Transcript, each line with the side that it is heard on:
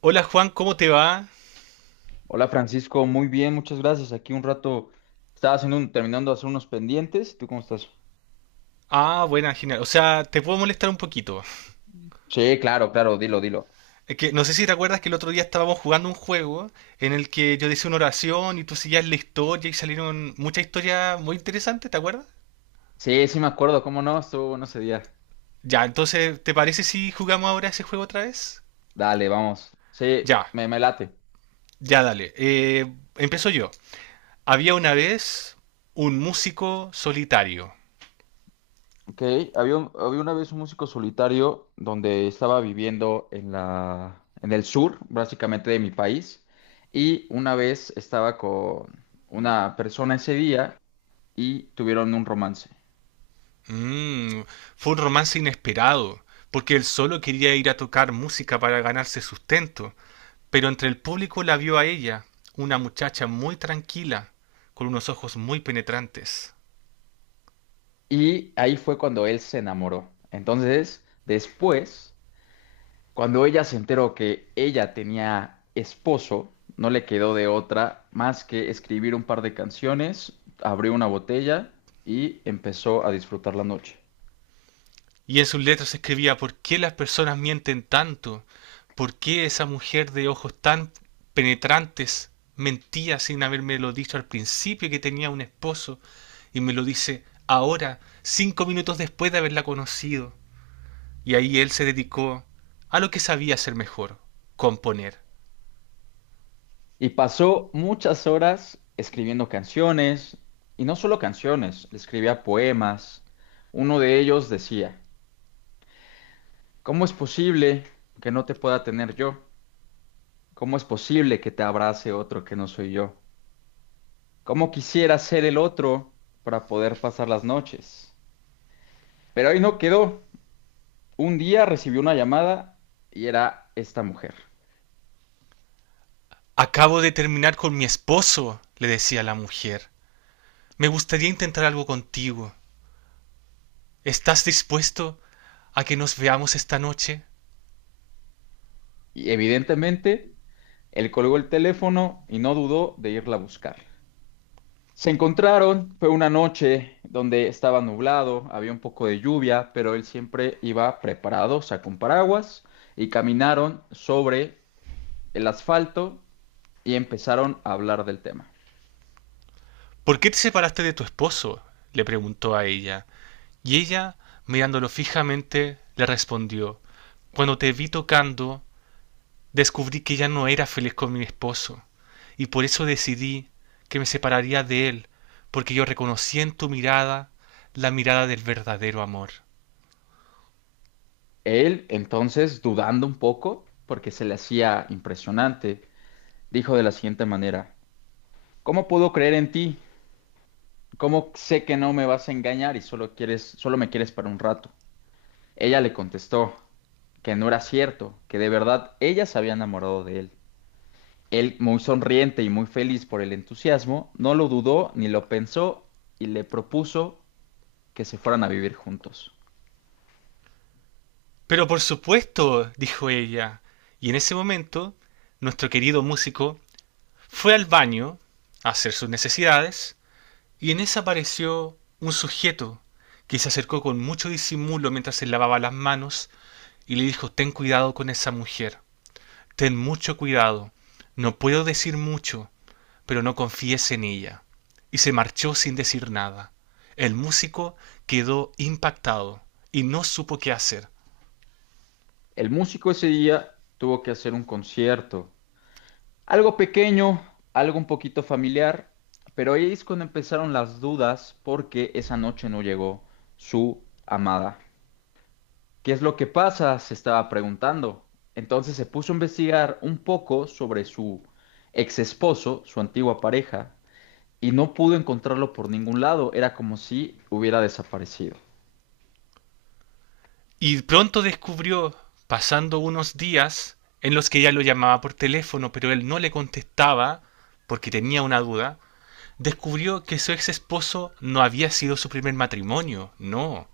right: Hola Juan, ¿cómo te va?
left: Hola Francisco, muy bien, muchas gracias. Aquí un rato estaba haciendo terminando de hacer unos pendientes. ¿Tú cómo estás?
right: Ah, buena, genial. O sea, te puedo molestar un poquito.
left: Sí, claro, claro, dilo, dilo.
right: Es que no sé si te acuerdas que el otro día estábamos jugando un juego en el que yo decía una oración y tú seguías la historia y salieron muchas historias muy interesantes, ¿te acuerdas?
left: Sí, sí me acuerdo, cómo no, estuvo bueno ese día.
right: Ya, entonces, ¿te parece si jugamos ahora ese juego otra vez?
left: Dale, vamos. Sí,
right: Ya,
left: me late.
right: ya dale. Empiezo yo. Había una vez un músico solitario.
left: Ok, había una vez un músico solitario donde estaba viviendo en en el sur, básicamente de mi país, y una vez estaba con una persona ese día y tuvieron un romance.
right: Mm, fue un romance inesperado, porque él solo quería ir a tocar música para ganarse sustento, pero entre el público la vio a ella, una muchacha muy tranquila, con unos ojos muy penetrantes.
left: Y ahí fue cuando él se enamoró. Entonces, después, cuando ella se enteró que ella tenía esposo, no le quedó de otra más que escribir un par de canciones, abrió una botella y empezó a disfrutar la noche.
right: Y en sus letras escribía: ¿Por qué las personas mienten tanto? ¿Por qué esa mujer de ojos tan penetrantes mentía sin habérmelo dicho al principio que tenía un esposo y me lo dice ahora, 5 minutos después de haberla conocido? Y ahí él se dedicó a lo que sabía hacer mejor, componer.
left: Y pasó muchas horas escribiendo canciones, y no solo canciones, le escribía poemas. Uno de ellos decía, ¿cómo es posible que no te pueda tener yo? ¿Cómo es posible que te abrace otro que no soy yo? Cómo quisiera ser el otro para poder pasar las noches. Pero ahí no quedó. Un día recibió una llamada y era esta mujer.
right: Acabo de terminar con mi esposo, le decía la mujer. Me gustaría intentar algo contigo. ¿Estás dispuesto a que nos veamos esta noche?
left: Y evidentemente, él colgó el teléfono y no dudó de irla a buscar. Se encontraron, fue una noche donde estaba nublado, había un poco de lluvia, pero él siempre iba preparado, sacó un paraguas y caminaron sobre el asfalto y empezaron a hablar del tema.
right: ¿Por qué te separaste de tu esposo?, le preguntó a ella. Y ella, mirándolo fijamente, le respondió: Cuando te vi tocando, descubrí que ya no era feliz con mi esposo, y por eso decidí que me separaría de él, porque yo reconocí en tu mirada la mirada del verdadero amor.
left: Él, entonces, dudando un poco, porque se le hacía impresionante, dijo de la siguiente manera: ¿cómo puedo creer en ti? ¿Cómo sé que no me vas a engañar y solo me quieres para un rato? Ella le contestó que no era cierto, que de verdad ella se había enamorado de él. Él, muy sonriente y muy feliz por el entusiasmo, no lo dudó ni lo pensó y le propuso que se fueran a vivir juntos.
right: Pero por supuesto, dijo ella, y en ese momento nuestro querido músico fue al baño a hacer sus necesidades y en esa apareció un sujeto que se acercó con mucho disimulo mientras se lavaba las manos y le dijo: ten cuidado con esa mujer, ten mucho cuidado, no puedo decir mucho, pero no confíes en ella. Y se marchó sin decir nada. El músico quedó impactado y no supo qué hacer.
left: El músico ese día tuvo que hacer un concierto. Algo pequeño, algo un poquito familiar, pero ahí es cuando empezaron las dudas porque esa noche no llegó su amada. ¿Qué es lo que pasa? Se estaba preguntando. Entonces se puso a investigar un poco sobre su ex esposo, su antigua pareja, y no pudo encontrarlo por ningún lado. Era como si hubiera desaparecido.
right: Y pronto descubrió, pasando unos días, en los que ella lo llamaba por teléfono, pero él no le contestaba porque tenía una duda, descubrió que su ex esposo no había sido su primer matrimonio, no,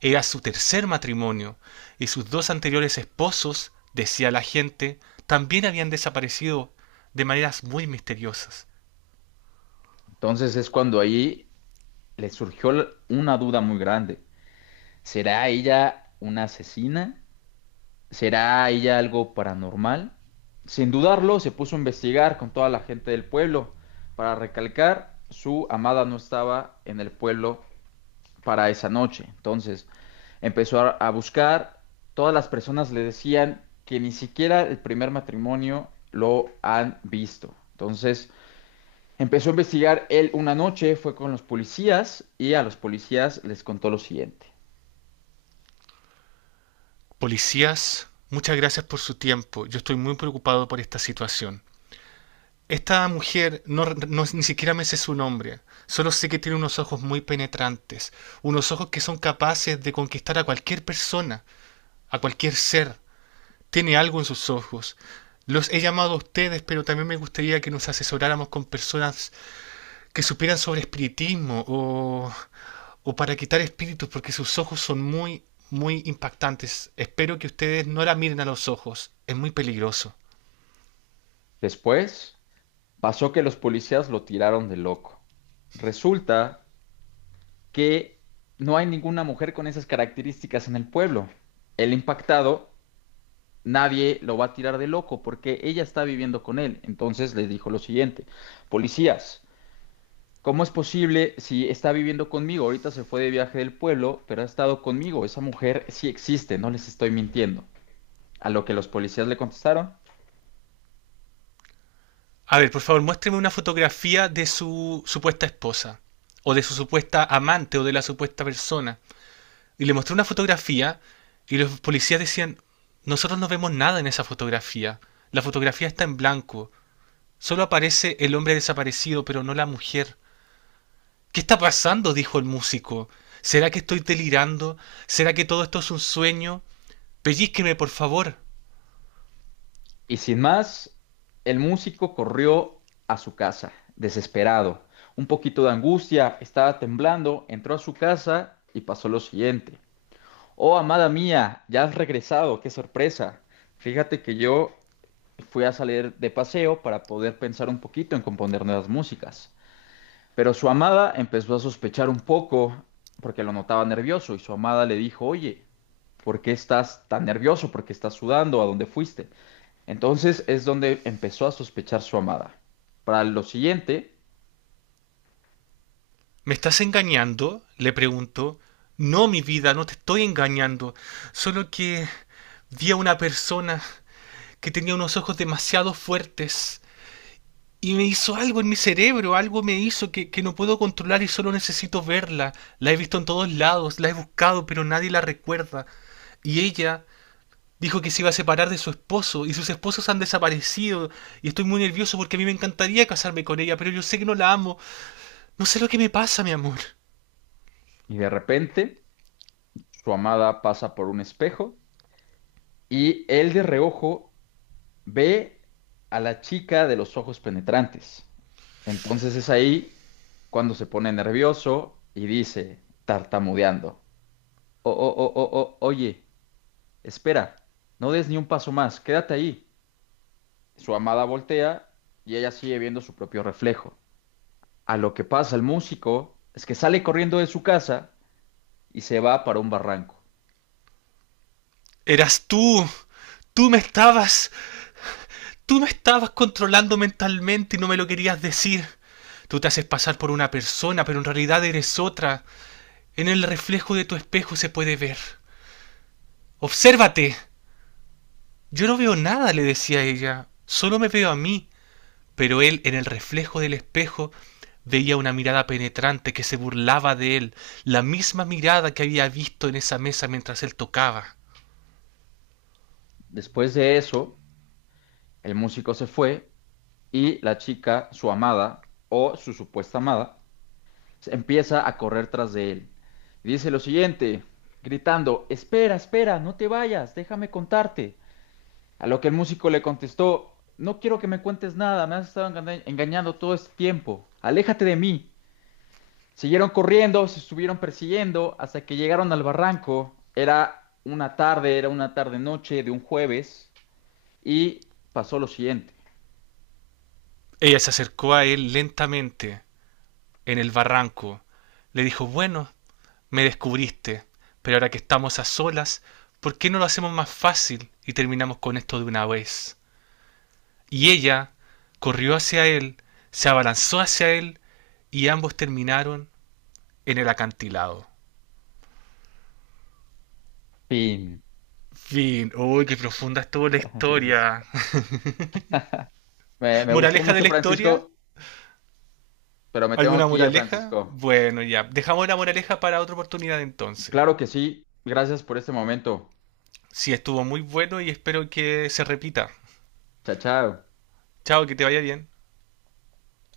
right: era su tercer matrimonio, y sus dos anteriores esposos, decía la gente, también habían desaparecido de maneras muy misteriosas.
left: Entonces es cuando ahí le surgió una duda muy grande. ¿Será ella una asesina? ¿Será ella algo paranormal? Sin dudarlo, se puso a investigar con toda la gente del pueblo. Para recalcar, su amada no estaba en el pueblo para esa noche. Entonces, a buscar. Todas las personas le decían que ni siquiera el primer matrimonio lo han visto. Entonces, empezó a investigar él una noche, fue con los policías y a los policías les contó lo siguiente.
right: Policías, muchas gracias por su tiempo, yo estoy muy preocupado por esta situación. Esta mujer, ni siquiera me sé su nombre, solo sé que tiene unos ojos muy penetrantes, unos ojos que son capaces de conquistar a cualquier persona, a cualquier ser. Tiene algo en sus ojos. Los he llamado a ustedes, pero también me gustaría que nos asesoráramos con personas que supieran sobre espiritismo o para quitar espíritus, porque sus ojos son muy, muy impactantes. Espero que ustedes no la miren a los ojos, es muy peligroso.
left: Después, pasó que los policías lo tiraron de loco. Resulta que no hay ninguna mujer con esas características en el pueblo. El impactado, nadie lo va a tirar de loco porque ella está viviendo con él. Entonces le dijo lo siguiente, policías, ¿cómo es posible si está viviendo conmigo? Ahorita se fue de viaje del pueblo, pero ha estado conmigo. Esa mujer sí existe, no les estoy mintiendo. A lo que los policías le contestaron.
right: A ver, por favor, muéstreme una fotografía de su supuesta esposa, o de su supuesta amante, o de la supuesta persona. Y le mostré una fotografía y los policías decían: nosotros no vemos nada en esa fotografía. La fotografía está en blanco. Solo aparece el hombre desaparecido, pero no la mujer. ¿Qué está pasando?, dijo el músico. ¿Será que estoy delirando? ¿Será que todo esto es un sueño? Pellízqueme, por favor.
left: Y sin más, el músico corrió a su casa, desesperado. Un poquito de angustia, estaba temblando, entró a su casa y pasó lo siguiente. Oh, amada mía, ya has regresado, qué sorpresa. Fíjate que yo fui a salir de paseo para poder pensar un poquito en componer nuevas músicas. Pero su amada empezó a sospechar un poco porque lo notaba nervioso y su amada le dijo, oye, ¿por qué estás tan nervioso? ¿Por qué estás sudando? ¿A dónde fuiste? Entonces es donde empezó a sospechar su amada. Para lo siguiente,
right: ¿Me estás engañando?, le preguntó. No, mi vida, no te estoy engañando. Solo que vi a una persona que tenía unos ojos demasiado fuertes y me hizo algo en mi cerebro, algo me hizo que no puedo controlar y solo necesito verla. La he visto en todos lados, la he buscado, pero nadie la recuerda. Y ella dijo que se iba a separar de su esposo y sus esposos han desaparecido y estoy muy nervioso porque a mí me encantaría casarme con ella, pero yo sé que no la amo. No sé lo que me pasa, mi amor.
left: y de repente, su amada pasa por un espejo y él de reojo ve a la chica de los ojos penetrantes. Entonces es ahí cuando se pone nervioso y dice, tartamudeando. Oye, espera, no des ni un paso más, quédate ahí. Su amada voltea y ella sigue viendo su propio reflejo. A lo que pasa el músico es que sale corriendo de su casa y se va para un barranco.
right: Eras tú. Tú me estabas, Tú me estabas controlando mentalmente y no me lo querías decir. Tú te haces pasar por una persona, pero en realidad eres otra. En el reflejo de tu espejo se puede ver. Obsérvate. Yo no veo nada, le decía ella. Solo me veo a mí. Pero él, en el reflejo del espejo, veía una mirada penetrante que se burlaba de él, la misma mirada que había visto en esa mesa mientras él tocaba.
left: Después de eso, el músico se fue y la chica, su amada o su supuesta amada, se empieza a correr tras de él. Y dice lo siguiente, gritando, espera, espera, no te vayas, déjame contarte. A lo que el músico le contestó, no quiero que me cuentes nada, me has estado engañando todo este tiempo, aléjate de mí. Siguieron corriendo, se estuvieron persiguiendo hasta que llegaron al barranco. Era una tarde noche de un jueves y pasó lo siguiente.
right: Ella se acercó a él lentamente, en el barranco. Le dijo: bueno, me descubriste, pero ahora que estamos a solas, ¿por qué no lo hacemos más fácil y terminamos con esto de una vez? Y ella corrió hacia él, se abalanzó hacia él y ambos terminaron en el acantilado.
left: Fin.
right: Fin. Uy, qué profunda estuvo la historia.
left: Francisco. Me, me gustó
right: ¿Moraleja de
left: mucho,
right: la historia?
left: Francisco, pero me
right: ¿Alguna
left: tengo que ir,
right: moraleja?
left: Francisco.
right: Bueno, ya. Dejamos la moraleja para otra oportunidad entonces.
left: Claro que sí. Gracias por este momento.
right: Sí, estuvo muy bueno y espero que se repita.
left: Chao, chao.
right: Chao, que te vaya bien.